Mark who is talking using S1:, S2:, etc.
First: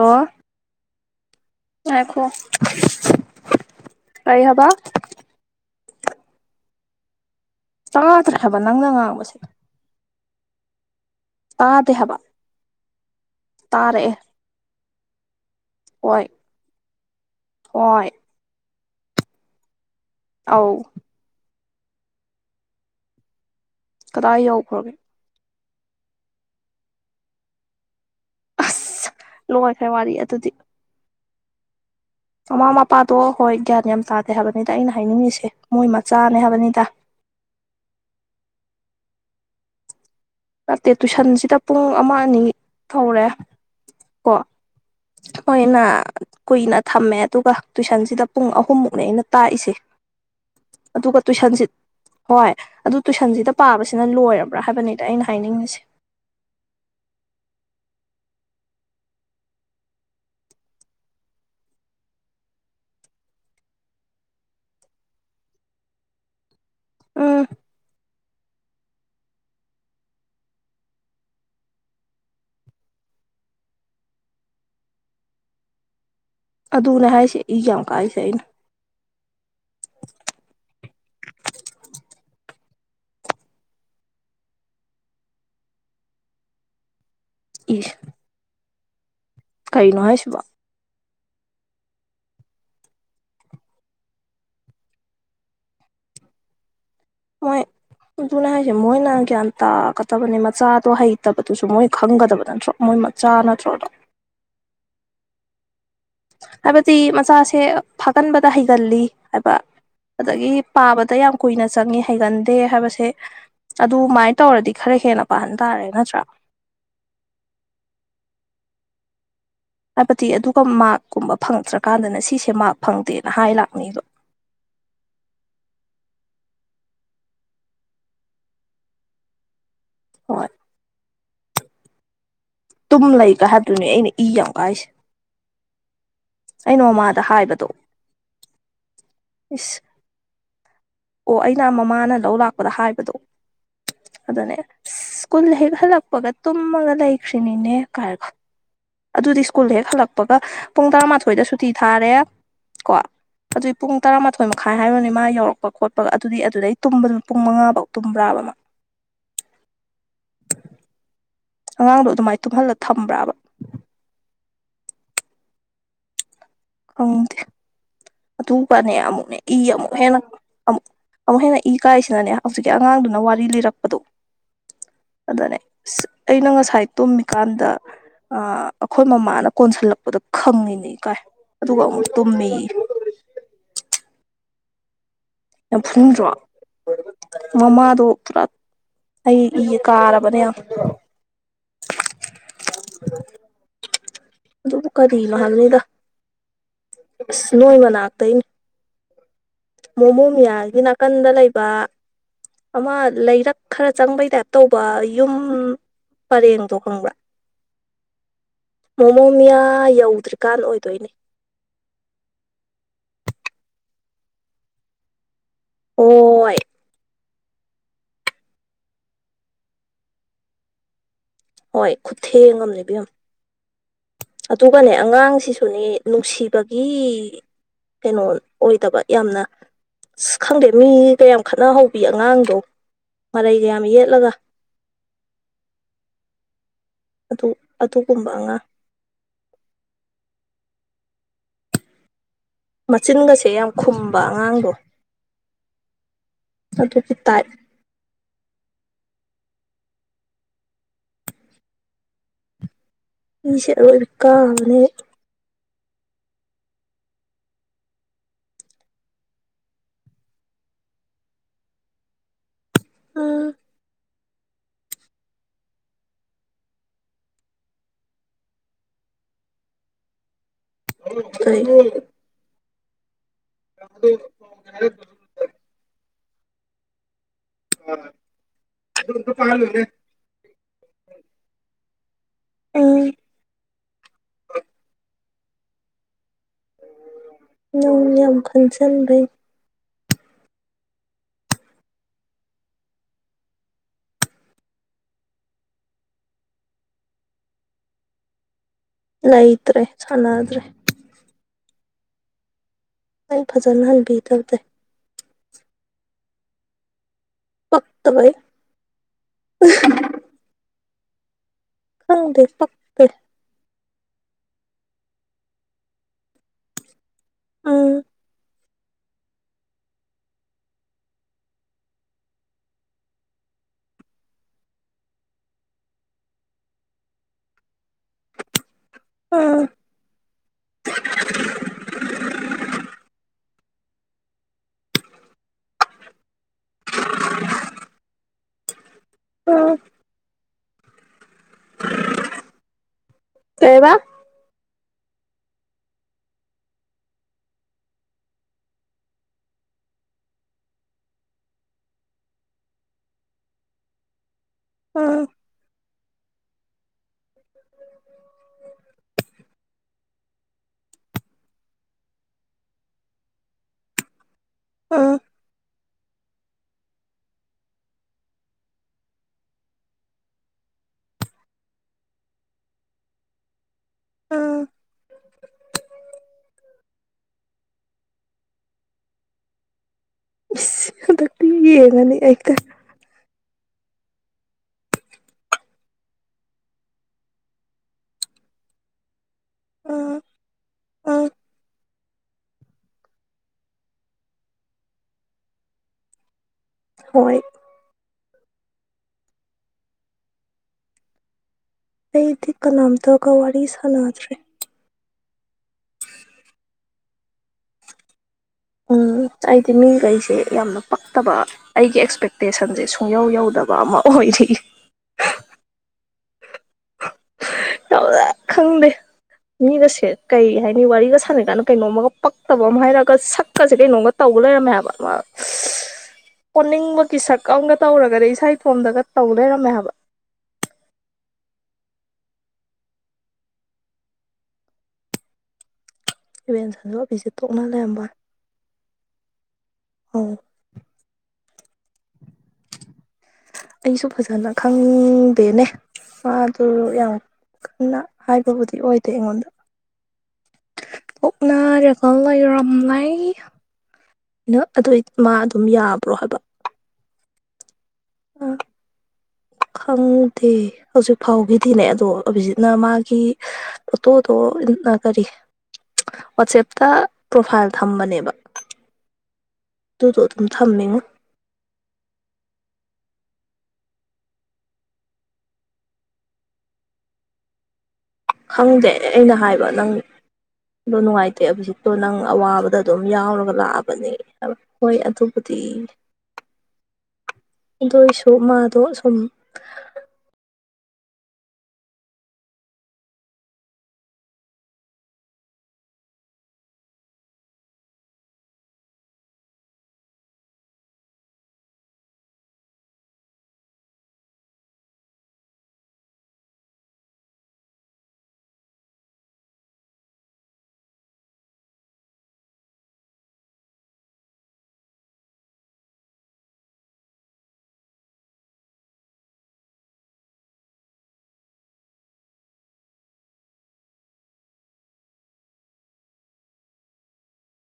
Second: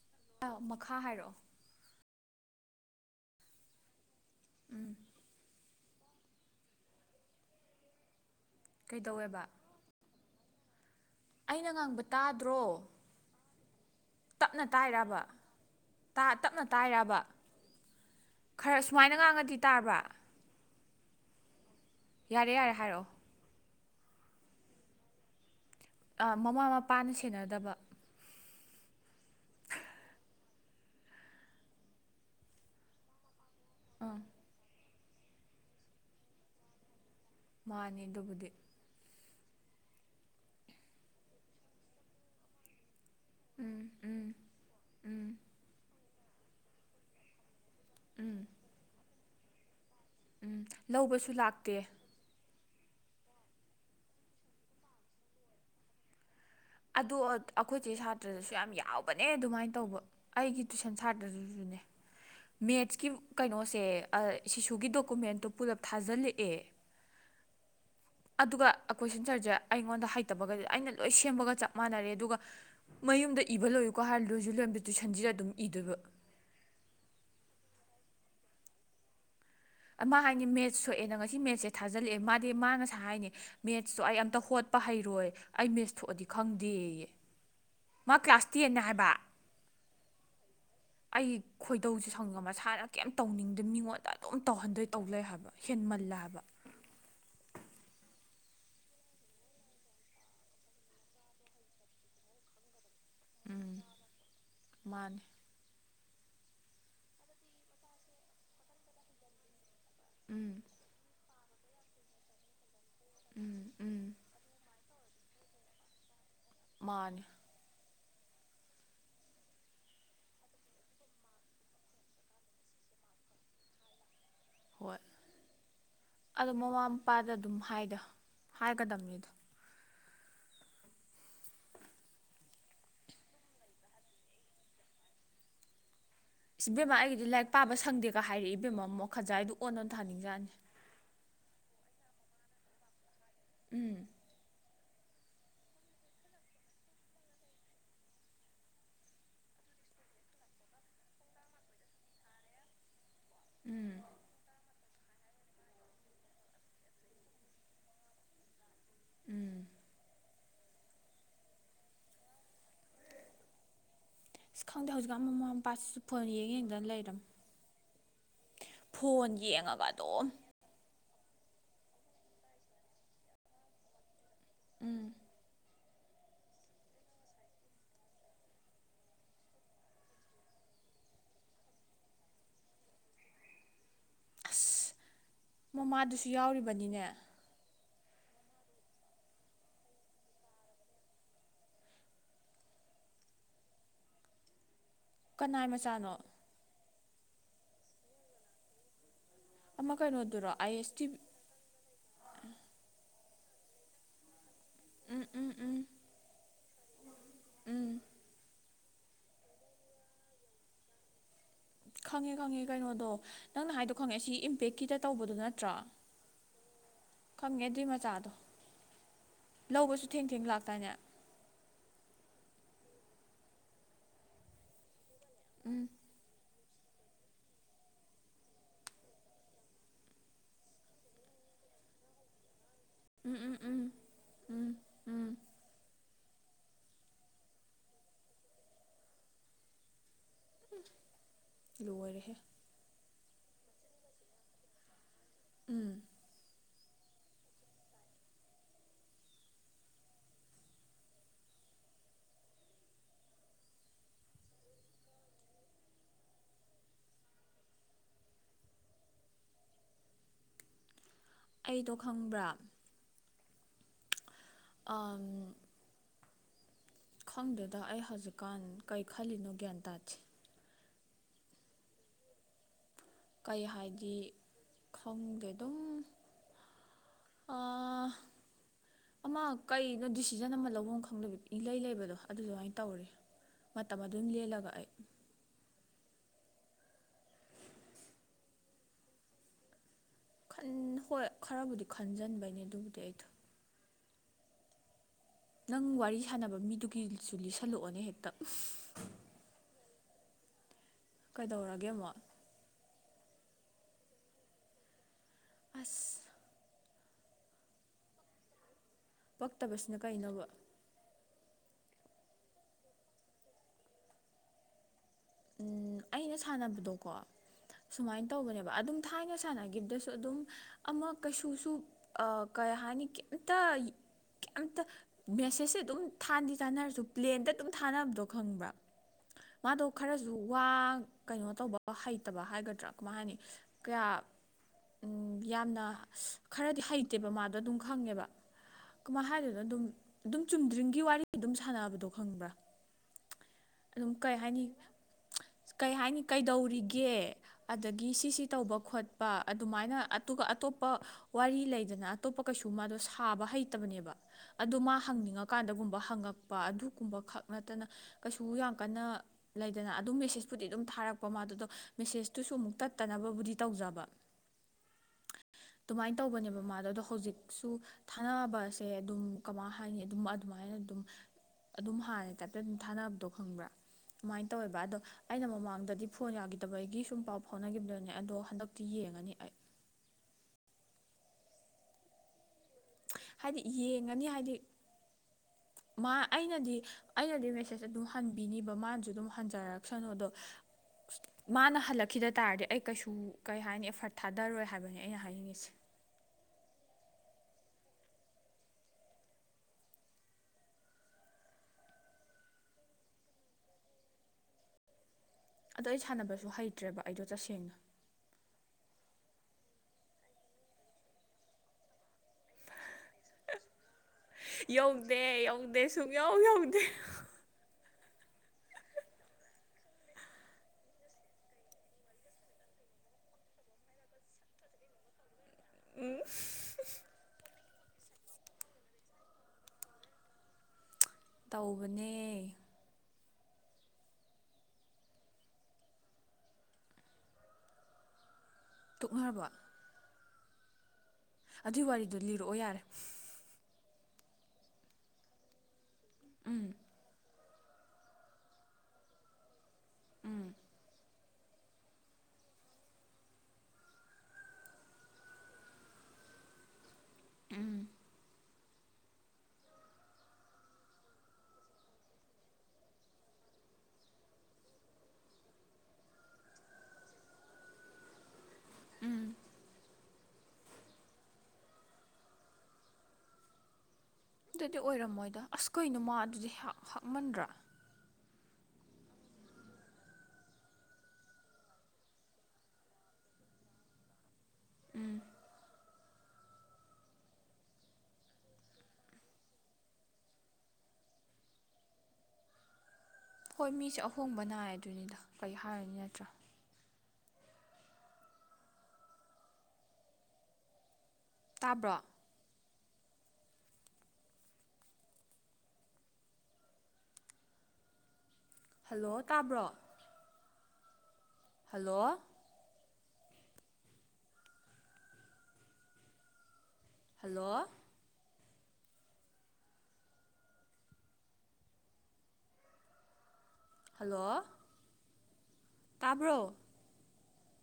S1: ꯑꯣ
S2: ꯃꯈꯥ ꯍꯥꯏꯔꯛꯑꯣ
S1: ꯉꯥꯢꯈꯣ ꯀꯩ ꯍꯥꯕ ꯇꯥ [unintelligible] ꯍꯥꯏꯕ ꯅꯪꯅ ꯉꯥꯡꯕꯁꯦ
S2: ꯀꯩꯗꯧꯋꯦꯕ ꯑꯩꯅ
S1: ꯇꯥꯗꯦ
S2: ꯉꯥꯡꯕ
S1: ꯍꯥꯏꯕ
S2: ꯇꯥꯗ꯭ꯔꯣ
S1: ꯇꯥꯔꯛꯑꯦ
S2: ꯇꯞꯅ ꯇꯥꯏꯔꯕ
S1: ꯍꯣꯏ
S2: ꯇꯞꯅ ꯇꯥꯏ ꯕꯥ
S1: ꯍꯣꯏ
S2: ꯈꯔ ꯁꯨꯃꯥꯏꯅ ꯉꯥꯡꯉꯗꯤ ꯇꯥꯔꯕ꯭ꯔꯥ
S1: ꯑꯧ
S2: ꯌꯥꯔꯦ ꯌꯥꯔꯦ ꯍꯥꯏꯔꯛꯑꯣ
S1: ꯀꯗꯥꯏ ꯌꯧꯈ꯭ꯔꯒꯦ
S2: ꯃꯃꯥ ꯃꯄꯥꯅ ꯁꯦꯟꯅꯗꯕ
S1: ꯑꯁ ꯂꯣꯏꯈ ꯋꯥꯔꯤ ꯑꯗꯨꯗꯤ ꯃꯃꯥ ꯃꯄꯥ ꯇꯣ ꯍꯣꯏ ꯒ꯭ꯌꯥꯟ ꯌꯥꯝ
S2: ꯑꯥ
S1: ꯇꯥꯗꯦ ꯍꯥꯏꯕꯅꯤꯗ ꯑꯩꯅ ꯍꯥꯏꯅꯤꯡꯉꯁꯦ ꯃꯣꯏ ꯃꯆꯥꯅꯦ ꯍꯥꯏꯕꯅꯤꯗ
S2: ꯃꯥꯅꯤ ꯑꯗꯨꯕꯨꯗꯤ
S1: ꯅꯠꯇꯦ ꯇꯨꯏꯁꯟꯁꯤꯗ ꯄꯨꯡ ꯑꯃ ꯑꯅꯤ ꯊꯧꯔꯦ
S2: ꯎꯝ ꯎꯝ
S1: ꯀꯣ ꯍꯣꯏꯅ ꯀꯨꯏꯅ ꯊꯝꯃꯦ ꯑꯗꯨꯒ ꯇꯨꯏꯁꯟꯁꯤꯗ
S2: ꯎꯝ
S1: ꯄꯨꯡ ꯑꯍꯨꯝꯃꯨꯛꯅꯦ ꯑꯩꯅ ꯇꯥꯛꯏꯁꯦ
S2: ꯎꯝ
S1: ꯑꯗꯨꯒ
S2: ꯂꯧꯕꯁꯨ
S1: ꯇꯨꯏꯁꯟꯁꯤꯠ
S2: ꯂꯥꯛꯇꯦ
S1: ꯍꯣꯏ ꯑꯗꯨ ꯇꯨꯏꯁꯟꯁꯤꯗ ꯄꯥꯕꯁꯤꯅ ꯂꯣꯏꯔꯕ꯭ꯔꯥ ꯍꯥꯏꯕꯅꯤꯗ ꯑꯩꯅ ꯍꯥꯏꯅꯤꯡꯉꯤꯁꯦ
S2: ꯑꯗꯣ ꯑꯩꯈꯣꯏꯁꯦ ꯁꯥꯇ꯭ꯔꯗꯁꯨ ꯌꯥꯝ ꯌꯥꯎꯕꯅꯦ ꯑꯗꯨꯃꯥꯏꯅ ꯇꯧꯕ ꯑꯩꯒꯤ ꯇꯨꯏꯁꯟ ꯁꯥꯇ꯭ꯔꯗꯨꯁꯨꯅꯦ ꯃꯦꯠꯁꯀꯤ ꯀꯩꯅꯣꯁꯦ ꯁꯤꯁꯨꯒꯤ ꯗꯣꯀꯨꯃꯦꯟꯇꯣ ꯄꯨꯂꯞ ꯊꯥꯖꯤꯜꯂꯛꯑꯦ
S1: ꯎꯝ
S2: ꯑꯗꯨꯒ ꯀꯣꯏꯁꯟ ꯁꯥꯔꯁꯦ ꯑꯩꯉꯣꯟꯗ ꯍꯩꯇꯕꯒꯗꯤ ꯑꯩꯅ ꯂꯣꯏ ꯁꯦꯝꯕꯒ ꯆꯞ ꯃꯥꯟꯅꯔꯦ ꯑꯗꯨꯒ ꯃꯌꯨꯝꯗ ꯏꯕ ꯂꯣꯏꯌꯨꯀꯣ ꯍꯥꯏꯔ ꯂꯣꯏꯁꯨ ꯂꯣꯏꯔꯝꯗ ꯇꯨꯏꯁꯟꯁꯤꯗ ꯑꯗꯨꯝ ꯏꯗꯣꯏꯕ
S1: ꯑꯗꯨꯅꯦ ꯍꯥꯏꯁꯦ ꯏ ꯌꯥꯝꯨ ꯀ ꯍꯥꯏꯁꯦ ꯑꯩꯅ
S2: ꯑꯃꯥ ꯍꯥꯏꯅꯤ ꯃꯦꯠꯁ ꯁꯣꯛꯑꯦꯅ ꯉꯁꯤ ꯃꯦꯠꯁꯦ ꯊꯥꯖꯤꯜꯂꯛꯑꯦ ꯃꯥꯗꯤ ꯃꯥ ꯉ ꯍꯥꯏꯅꯤ ꯃꯦꯠꯁꯇꯣ ꯑꯩ ꯑꯝꯇ ꯍꯣꯠꯄ ꯍꯩꯔꯣꯏ ꯑꯩ ꯃꯦꯠꯁ ꯊꯣꯛꯑꯗꯤ ꯈꯪꯗꯦꯌꯦ
S1: ꯏꯁꯦ
S2: ꯃꯥ ꯀ꯭ꯂꯥꯁꯇꯤꯅ ꯍꯥꯏꯕ ꯕ
S1: ꯀꯔꯤꯅꯣ ꯍꯥꯏꯁꯤꯕꯣ
S2: ꯑꯩ ꯈꯣꯏꯗꯧꯁꯦ ꯁꯪꯉ ꯃꯁꯥꯅ ꯀꯩꯝ ꯇꯧꯅꯤꯡꯗꯦ ꯃꯤꯉꯣꯟꯗ ꯑꯗꯨꯝ ꯇꯧꯍꯟꯗꯣꯏ ꯇꯧ ꯂꯩꯩ ꯍꯥꯏꯕ ꯍꯦꯟꯃꯜꯂꯦ ꯍꯥꯏꯕ
S1: ꯍꯣꯏ ꯑꯗꯨꯅ ꯍꯥꯏꯁꯦ ꯃꯣꯏꯅ ꯒ꯭ꯌꯥꯟ ꯇꯥꯒꯗꯕꯅꯤ ꯃꯆꯥꯗꯣ ꯍꯩꯇꯕꯗꯨꯁꯨ ꯃꯣꯏ ꯈꯪꯒꯗꯕ ꯅꯠꯇ꯭ꯔꯣ ꯃꯣꯏ ꯃꯆꯥ ꯅꯠꯇ꯭ꯔꯣ ꯑꯗꯣ
S2: ꯃꯥꯅꯦ
S1: ꯍꯥꯏꯕꯗꯤ ꯃꯆꯥꯁꯦ ꯐꯥꯒꯟꯕꯗ ꯍꯩꯒꯜꯂꯤ ꯍꯥꯏꯕ ꯑꯗꯒꯤ
S2: ꯎꯝ
S1: ꯄꯥꯕꯗ ꯌꯥꯝ ꯀꯨꯏꯅ ꯆꯪꯉ ꯍꯩꯒꯟꯗꯦ ꯍꯥꯏꯕꯕꯁꯤ
S2: ꯎꯝ ꯎꯝ
S1: ꯑꯗꯨꯃꯥꯏꯅ ꯇꯧꯔꯗꯤ ꯈꯔ ꯍꯦꯟꯅ ꯄꯥꯍꯟ ꯇꯥꯔꯦ ꯅꯠꯇ꯭ꯔꯥ
S2: ꯃꯥꯥꯅꯤ
S1: ꯍꯥꯏꯕꯗꯤ ꯑꯗꯨꯒ ꯃꯥꯔꯛꯀꯨꯝꯕ ꯐꯪꯛꯇ꯭ꯔꯀꯥꯟꯗꯅ ꯁꯤꯁꯦ ꯃꯥꯔꯛ ꯐꯪꯗꯦꯅ ꯍꯥꯏ ꯂꯥꯛꯅꯤꯕ
S2: ꯍꯣꯏ ꯑꯗꯣ ꯃꯃꯥ ꯃꯄꯥꯗ ꯑꯗꯨꯝ ꯍꯥꯏꯗ ꯍꯥꯏꯒꯗꯕꯅꯤ
S1: ꯍꯣꯏ ꯇꯨꯝ ꯂꯩꯒ ꯍꯥꯏꯗꯨꯅꯦ ꯑꯩꯅ ꯏ ꯌꯥꯝ ꯀꯥꯏ ꯁꯦ
S2: ꯏꯕꯦꯝꯃ ꯑꯩꯒꯤꯗꯤ ꯂꯥꯏꯔꯤꯛ ꯄꯥꯕ ꯁꯪꯗꯦꯒ ꯍꯥꯏꯔꯛꯏ ꯏꯕꯦꯝꯃ ꯃꯈꯖꯥꯏꯗꯣ
S1: ꯏꯁ
S2: ꯑꯣꯟꯅ ꯊꯥꯅꯤꯡꯖꯠ ꯅꯤ
S1: ꯑꯣ ꯑꯩꯅ ꯃꯃꯥꯅ ꯂꯧ ꯂꯥꯛꯄꯗ ꯍꯥꯏꯕꯗꯣ
S2: ꯎꯝ
S1: ꯑꯗꯅꯦ ꯁ꯭ꯀꯨꯜ ꯍꯦꯛ ꯍꯜꯂꯛꯄꯒ ꯇꯨꯝꯃꯒ ꯂꯩꯈ꯭ꯔꯤꯅꯤꯅꯦ ꯀꯥꯏ ꯑꯗꯨꯗꯤ ꯁ꯭ꯀꯨꯜ ꯍꯦꯛ ꯍꯜꯂꯛꯄꯒ ꯄꯨꯡ ꯇꯔꯥꯃꯥꯊꯣꯏꯗ ꯁꯨꯇꯤ ꯊꯥꯔꯦ ꯀꯣ ꯑꯗꯨꯏ ꯄꯨꯡ ꯇꯔꯥꯃꯥꯊꯣꯏ ꯃꯈꯥꯏ ꯐꯥꯏ ꯍꯥꯏꯕꯅꯤ ꯃꯥ ꯌꯧꯔꯛ ꯇꯄ ꯈꯣꯠꯄꯒ ꯑꯗꯨꯗꯤ ꯑꯗꯨꯗꯩ ꯇꯨꯝꯕꯗꯨ ꯄꯨꯡ ꯃꯉꯥꯐꯧ ꯇꯨꯝꯕ꯭ꯔꯥꯕ ꯃ
S2: [inaudible]
S1: ꯑꯉꯥꯡꯗꯣ ꯑꯗꯨꯃꯥꯏ ꯇꯨꯝꯍꯜꯂ ꯊꯝꯕ꯭ꯔꯕ
S2: ꯁꯁ ꯈꯪꯗꯦ ꯍꯧꯖꯤꯛ ꯑꯃ ꯃꯃꯥ ꯃꯄꯥꯁꯤꯁꯨ ꯐꯣꯟ ꯌꯦꯡꯉꯦ
S1: ꯈꯪꯗꯦ ꯑꯗꯨꯕꯅꯦ
S2: ꯐꯣꯟ
S1: ꯑꯃꯨꯛꯅꯦ ꯏ
S2: ꯌꯦꯡꯉꯒ
S1: ꯑꯃꯨꯛ ꯍꯦꯟꯅ
S2: ꯑꯗꯨꯝ
S1: ꯑꯃꯨꯛ ꯑꯃꯨꯛ ꯍꯦꯟꯅ ꯏ ꯀꯥꯏꯁꯤꯅꯅꯦ ꯍꯧꯖꯤꯛꯀꯤ ꯑꯉꯥꯡꯗꯨꯅ ꯋꯥꯔꯤ ꯂꯤꯔꯛꯄꯗꯣ ꯑꯗꯅꯦ ꯑꯩꯅ ꯉꯁꯥꯏ ꯇꯨꯝꯃꯤꯀꯥꯟꯗ ꯑꯩꯈꯣꯏ ꯃꯃꯥꯅ ꯀꯣꯟꯁꯤꯜꯂꯛꯄꯗ ꯈꯪꯉꯤꯅꯦ ꯀꯥꯏ ꯑꯗꯨꯒ ꯑꯃꯨꯛ ꯇꯨꯝꯃꯤ
S2: ꯑꯁ
S1: ꯌꯥꯝꯐꯨꯅꯤꯛ
S2: ꯃꯃꯥꯗꯨꯁꯨ
S1: ꯗ꯭ꯔꯣ
S2: ꯌꯥꯎꯔꯤꯕꯅꯤꯅꯦ
S1: ꯃꯃꯥ ꯗꯨ ꯄꯨꯔꯥ ꯑꯩ ꯏ ꯀꯥꯔꯕꯅꯦ ꯌꯥꯝ ꯑꯗꯨ ꯀꯔꯤꯅꯣ
S2: ꯀꯅꯥꯏ
S1: ꯍꯥꯏꯕꯅꯤꯗ
S2: ꯃꯆꯥꯅꯣ
S1: ꯅꯣꯏꯃꯅꯥꯥꯛꯇꯅꯤ
S2: ꯑꯃ
S1: ꯃꯣꯃꯣ
S2: ꯀꯩꯅꯣꯗꯨꯔꯣ ꯑꯥꯏ
S1: ꯃꯌꯥꯒꯤ
S2: ꯑꯦꯁ ꯇꯤ
S1: ꯅꯥꯀꯟꯗ ꯂꯩꯕ ꯑꯃ ꯂꯩꯔꯛ ꯈꯔ ꯆꯪꯕꯩ ꯇꯥꯏꯞ ꯇꯧꯕ
S2: ꯎꯝ
S1: ꯌꯨꯝ
S2: ꯎꯝ ꯎꯝ
S1: ꯄꯔꯦꯡꯗꯣ ꯍꯪꯕ꯭ꯔꯥ ꯃꯣꯃꯣꯃꯤꯌꯥ ꯌꯧꯗ꯭ꯔꯤꯀꯥꯟ ꯑꯣꯏꯗꯣꯏꯅꯦ
S2: ꯈꯪꯉꯦ ꯈꯪꯉꯦ ꯀꯩꯅꯣꯗꯣ ꯅꯪꯅ ꯍꯥꯏꯗꯣ ꯈꯪꯉꯦ ꯁꯤ ꯏꯝꯄꯦꯛꯀꯤꯗ ꯇꯧꯕꯗꯨ ꯅ ꯇ꯭ꯔꯥ
S1: ꯍꯣꯏ
S2: ꯈꯪꯉꯦ ꯑꯗꯨꯏ ꯃꯆꯥꯗꯣ ꯂꯧꯕꯁꯨ ꯊꯦꯡ ꯊꯦꯡ ꯂꯥꯛꯇꯅꯦ
S1: ꯍꯣꯏ ꯈꯨꯠꯊꯦꯛꯉꯝꯅꯦꯕꯤꯌ ꯑꯗꯨꯒꯅꯦ
S2: ꯎꯝ
S1: ꯑꯉꯥꯡꯁꯤꯁꯨꯅꯤ ꯅꯨꯡꯁꯤ ꯕꯒꯤ ꯀꯩꯅꯣ ꯑꯣꯏꯗꯕ ꯌꯥꯝꯅ ꯑ ꯈꯪꯗꯦ ꯃꯤ ꯀꯌꯥꯝ ꯈꯠꯅꯍꯧꯕꯤ ꯑꯉꯥꯡꯗꯣ
S2: ꯎꯝ ꯎꯝ
S1: ꯃꯔꯩ
S2: ꯎꯝ
S1: ꯀꯌꯥꯝ ꯌꯦꯠꯂꯒ
S2: ꯎꯝ ꯎꯝ
S1: ꯑꯗꯨ ꯑꯗꯨꯒꯨꯝꯕꯉꯥ
S2: ꯂꯣꯏꯔꯦꯍꯦ
S1: ꯃꯆꯤꯟꯒꯁꯦ ꯌꯥꯝ ꯈꯨꯝꯕ ꯑꯉꯥꯡꯗꯣ
S2: ꯎꯝ
S1: ꯁꯇꯛꯇ ꯇꯥꯏ ꯢꯁꯦ ꯑꯔꯣꯏꯕꯤ ꯀꯥꯕꯅꯦ
S2: ꯑꯩꯗꯣ ꯈꯪꯕ꯭ꯔꯥ
S1: ꯎꯝ
S2: ꯑ ꯈꯪꯗꯗ ꯑꯩ ꯍꯧꯖꯤꯛꯀꯥꯟ ꯀꯔꯤ ꯈꯜꯂꯤꯅꯣ ꯒ꯭ꯌꯥꯟ ꯇꯥꯗꯦ
S1: ꯐ
S2: ꯀꯩ ꯍꯥꯏꯗꯤ ꯈꯪꯗꯦ ꯑꯗꯨꯝ ꯑꯃ ꯀꯩꯅꯣ ꯗꯤꯁꯤꯖꯟ ꯑꯃ ꯂꯧꯕ ꯈꯪꯗꯕ ꯏꯂ ꯂꯩꯕꯗꯣ ꯑꯗꯨ ꯑꯗꯨꯃꯥꯏꯅ
S1: ꯎꯝ
S2: ꯇꯧꯔꯤ ꯃꯇꯝ ꯑꯗꯨꯝ ꯂꯦꯜꯂꯒ ꯑꯩ
S1: ꯅꯣꯡ ꯌꯥꯝ ꯈꯟꯁꯤꯟꯕꯩ
S2: ꯟ ꯍꯣꯏ ꯈꯔꯕꯨꯗꯤ ꯈꯟꯖꯟꯕꯩꯅꯦ ꯑꯗꯨꯕꯨꯗꯤ ꯑꯩꯗ ꯅꯪ ꯋꯥꯔꯤ ꯁꯥꯟꯅꯕ ꯃꯤꯗꯨꯒꯤꯁꯨ ꯂꯤꯠꯁꯜꯂꯛꯑꯣꯅꯦ ꯍꯦꯛꯇ
S1: ꯂꯩ ꯏꯇ꯭ꯔꯦ ꯆꯅꯗ꯭ꯔꯦ
S2: ꯀꯩꯗꯧꯔꯒꯦ ꯑꯃꯛ
S1: ꯑꯩ ꯐꯖꯅꯍꯟꯕꯤ ꯇꯧꯗꯦ
S2: ꯑꯁ
S1: ꯄꯣꯛꯛꯇꯕꯩ
S2: ꯄꯛꯇꯕꯁꯤꯅ ꯀꯩꯅꯣ
S1: ꯈꯪꯗ ꯄꯛꯦ
S2: ꯎꯝ ꯑꯩꯅ ꯁꯥꯟꯅꯕꯗꯣꯀꯣ
S1: ꯎꯝ
S2: ꯁꯨꯃꯥꯏꯅ ꯇꯧꯕꯅꯦꯕ ꯑꯗꯨꯝ ꯊꯥꯏꯅ ꯁꯥꯟꯅꯈꯤꯕꯗꯁꯨ ꯑꯗꯨꯝ ꯑꯃ ꯀꯩꯁꯨꯁꯨ ꯀꯩ ꯍꯥꯏꯅꯤ ꯀꯩꯝꯇ ꯀꯩꯇ ꯃꯦꯁꯦꯁꯁꯦ ꯑꯗꯨꯝ ꯊꯥꯅꯗꯤ ꯇꯥꯟꯅꯔꯁꯨ ꯄ꯭ꯂꯦꯟꯗ ꯑꯗꯨꯝ ꯊꯥꯅꯕꯗꯣ ꯈꯪꯕ꯭ꯔꯥ
S1: ꯎꯝ
S2: ꯃꯥꯗꯣ ꯈꯔꯁꯨ ꯋꯥ ꯀꯩꯅꯣ ꯇꯧꯕ ꯍꯩꯇꯕ ꯍꯥꯏꯒꯗ꯭ꯔꯥ ꯀꯃꯥꯏ ꯍꯥꯏꯅꯤ ꯀꯌꯥ ꯌꯥꯝꯅ ꯈꯔꯗꯤ ꯍꯩꯇꯦꯕ ꯃꯥꯗꯣ ꯑꯗꯨꯝ ꯈꯪꯉꯦꯕ ꯀꯃ ꯍꯥꯏꯗꯨꯗ
S1: ꯎꯝ
S2: ꯑꯗꯨꯝ ꯑꯗꯨꯝ ꯆꯨꯟꯗ꯭ꯔꯒꯤ ꯋꯥꯔꯤ ꯑꯩ ꯑꯗꯨꯝ ꯁꯥꯟꯅꯕꯗꯣ ꯈꯪꯕ꯭ꯔꯥ
S1: ꯀꯩꯕ
S2: ꯑꯗꯨꯝ ꯀꯩ ꯍꯥꯏꯅꯤ ꯀꯩ ꯍꯥꯏꯅꯤ ꯀꯩꯗꯧꯔꯤꯒꯦ ꯑꯗꯒꯤ ꯁꯤꯁꯤ ꯇꯧꯕ ꯈꯣꯠꯄ ꯑꯗꯨꯃꯥꯏꯅ ꯑꯗꯨꯒ ꯑꯇꯣꯞꯄ ꯋꯥꯔꯤ ꯂꯩꯗꯅ ꯑꯇꯣꯞꯄ ꯀꯩꯁꯨ ꯃꯥꯗꯣ ꯁꯥꯕ ꯍꯩꯇꯕꯅꯦꯕ ꯑꯗꯨ ꯃꯥ
S1: ꯎꯝ
S2: ꯍꯪꯅꯤꯡꯉꯀꯥꯟꯗꯒꯨꯝ ꯍꯪꯉꯛꯄ ꯑꯗꯨ ꯒꯨꯝꯕ ꯈꯛ ꯅꯠꯇꯅ ꯀꯩꯁꯨ ꯌꯥꯝ ꯀꯟꯅ ꯅ ꯑꯗꯨꯝ ꯃꯦꯁꯦꯖꯄꯨꯗꯤ ꯑꯗꯨꯝ ꯊꯥꯔꯛꯄ ꯃꯥ ꯑꯗꯨꯗꯣ ꯃꯦꯁꯦꯖꯇꯨꯁꯨ ꯑꯃꯨꯛ ꯇꯠꯇꯅꯕꯕꯨꯗꯤ ꯇꯧꯖꯕ
S1: ꯑ
S2: ꯑꯗꯨꯃꯥꯏꯅ ꯇꯧꯕꯅꯦꯕ ꯃꯥꯗꯣ ꯑꯗꯣ ꯍꯧꯖꯤꯛꯁꯨ ꯊꯥꯅꯕꯁꯦ ꯑꯗꯨꯝ ꯀꯃꯥꯏ ꯍꯥꯏꯅꯤ ꯑꯗꯨꯝ ꯑꯗꯨꯃꯥꯏꯅ ꯑꯗꯨꯝ ꯑꯗꯨꯝ ꯍꯥꯟꯅ ꯇꯥꯏꯞꯇ ꯑꯗꯨꯝ ꯊꯥꯅꯕꯗꯣ ꯈꯪꯕ꯭ꯔꯥ ꯑꯗꯨꯃꯥꯏꯅ
S1: ꯎꯝ
S2: ꯇꯧꯋꯦꯕ ꯑꯗꯣ ꯑꯩꯅ ꯃꯃꯥꯡꯗꯗꯤ ꯐꯣꯟ ꯌꯥꯈꯤꯗꯕꯒꯤ ꯁꯨꯝ ꯄꯥꯎ ꯐꯥꯎꯅꯈꯤꯕꯗꯨꯅꯦ ꯑꯗꯣ ꯍꯟꯗꯛꯇꯤ ꯌꯦꯡꯉꯅꯤ ꯑꯩ
S1: ꯑꯗꯛꯇꯤꯒꯅꯤ ꯑꯛꯇ
S2: ꯍꯥꯏꯗꯤ ꯌꯦꯡꯉꯅꯤ ꯍꯥꯏꯗꯤ ꯑꯩꯅꯗꯤ ꯑꯩꯅꯗꯤ ꯃꯦꯁꯦꯁ ꯑꯗꯨꯝ ꯍꯟꯕꯤꯅꯤꯕ ꯃꯥꯅꯁꯨ ꯑꯗꯨꯝ ꯍꯟꯖꯔꯛꯁꯅꯨ
S1: ꯎꯝ
S2: ꯑꯗꯣ
S1: ꯎꯝ
S2: ꯃꯥꯅ ꯍꯜꯂꯛꯈꯤꯗ ꯇꯥꯔꯗꯤ ꯑꯩ ꯀꯩꯁꯨ ꯀꯩ ꯍꯥꯏꯅꯤ ꯑꯦꯐꯔꯠ ꯊꯥꯗꯔꯣꯏ ꯍꯥꯏꯕꯅꯤ ꯑꯩꯅ ꯍꯥꯏꯅꯤꯡꯉꯤꯁꯦ
S1: ꯍꯣꯏ ꯑꯩꯗꯤ ꯀꯅꯥꯝꯇꯒ ꯋꯥꯔꯤ ꯁꯥꯟꯅꯗ꯭ꯔꯦ
S2: ꯑꯗꯣ ꯑꯩ ꯁꯥꯟꯅꯕꯁꯨ ꯍꯩꯇ꯭ꯔꯦꯕ ꯑꯩꯗꯣ ꯇꯁꯦꯡꯅ
S1: ꯎꯝ ꯑꯩꯗꯤ ꯃꯤꯈꯩꯁꯦ ꯌꯥꯝꯅ ꯄꯛꯇꯕ ꯑꯩꯒꯤ ꯑꯦꯛꯁꯄꯦꯛꯇꯦꯁꯟꯁꯦ ꯁꯨꯡ ꯃꯌꯧ ꯌꯧꯗꯕ ꯑꯃ ꯑꯣꯏꯔꯤ
S2: ꯁꯨꯡ ꯌꯥꯎ ꯌꯥꯎꯗꯦ
S1: ꯇꯧꯖ ꯈꯪꯗꯦ ꯃꯤꯒꯁꯦ ꯀꯩ ꯍꯥꯏꯅꯤ ꯋꯥꯔꯤꯒ ꯁꯥꯟꯅꯩꯀꯥꯟꯗ ꯀꯩꯅꯣꯝꯃꯒ ꯄꯛꯇꯕ ꯑꯃ ꯍꯥꯏꯔꯒ ꯁꯛꯄꯁꯦ ꯀꯩꯅꯣꯝꯒ ꯇꯧꯕ ꯂꯩꯔꯝꯃꯦ ꯍꯥꯏꯕ ꯑꯣꯅꯤꯡꯕꯒꯤ ꯁꯛꯒ ꯇꯧꯔꯒꯗꯤ ꯏꯁꯥ ꯐꯣꯝꯗꯒ ꯇꯧ ꯂꯩꯔꯝꯃꯦ ꯍꯥꯏꯕ
S2: ꯇꯧꯕꯅꯦ
S1: ꯏꯚꯦꯟ ꯁꯟꯗꯣꯛꯕꯤꯖ ꯇꯣꯛꯅꯥ ꯂꯩꯦ ꯍꯕꯥ
S2: ꯇꯣꯛꯅꯔꯕ
S1: ꯍ
S2: ꯑꯗꯨꯏ ꯋꯥꯔꯤꯗꯣ ꯂꯤꯔꯛꯑꯣ ꯌꯥꯔꯦ
S1: ꯑꯩꯁꯨ ꯐꯖꯅ ꯈꯪꯗꯦꯅꯦ ꯑ ꯑꯗꯨ ꯌꯥꯎ ꯀꯪꯅ ꯍꯥꯏꯕꯕꯨꯗꯤ ꯑꯣꯏꯗꯦ ꯑꯩꯉꯣꯟꯗ
S2: ꯎꯝ
S1: ꯄꯣꯛ ꯅꯥꯏꯔꯒ ꯂꯩꯔꯝꯂ ꯑ ꯑꯗꯨꯏ ꯃꯥ ꯑꯗꯨꯝ ꯌꯥꯕ꯭ꯔꯣ ꯍꯥꯏꯕ
S2: ꯎꯝ
S1: ꯑ ꯈꯪꯗꯦ ꯍꯧꯖꯤꯛ ꯐꯥꯎꯒꯤꯗꯤꯅꯦ ꯑꯗꯣ ꯍꯧꯖꯤꯠꯅ ꯃꯥꯒꯤ ꯑꯣꯇꯣꯗꯣ ꯀꯔꯤ ꯋꯥꯆꯦꯞꯇ ꯄ꯭ꯔꯣꯐꯥꯏꯜ ꯊꯝꯕꯅꯦꯕ ꯑꯗꯨꯗꯣ ꯑꯗꯨꯝ ꯊꯝꯃꯦꯉꯣ
S2: ꯑꯗꯨꯗꯤ ꯑꯣꯏꯔꯝꯃꯣꯏꯗ ꯑꯁ ꯀꯩꯅꯣ ꯃꯥ ꯑꯗꯨꯗꯤ ꯍꯥꯞꯃꯟꯗ꯭ꯔꯥ
S1: ꯈꯪꯗꯦ ꯑꯩꯅ ꯍꯥꯏꯕ ꯅꯪ ꯑꯗꯣ ꯅꯨꯡꯉꯥꯏꯇꯦ ꯍꯧꯖꯤꯠꯇꯣ ꯅꯪ ꯑꯋꯥꯕꯗ ꯑꯗꯨꯝ ꯌꯥꯎꯔꯒ ꯂꯥꯛꯑꯕꯅꯦ ꯍꯣꯏ ꯑꯗꯨꯕꯨꯗꯤ ꯑꯗꯨꯏꯁꯨ ꯃꯥꯗꯣ ꯁꯨꯝ
S2: ꯍꯣꯏ ꯃꯤꯁꯦ ꯑꯍꯣꯡꯕ ꯅꯥꯏ ꯑꯗꯨꯅꯤꯗ ꯀꯔꯤ ꯍꯥꯏꯔꯨꯅꯤ ꯅꯠꯇ꯭ꯔꯥ ꯇꯥꯕ꯭ꯔꯣ ꯍꯜꯂꯣ ꯇꯥꯕ꯭ꯔꯣ ꯍꯜꯂꯣ ꯍꯜꯂꯣ ꯍꯜꯂꯣ ꯇꯥꯕ꯭ꯔꯣ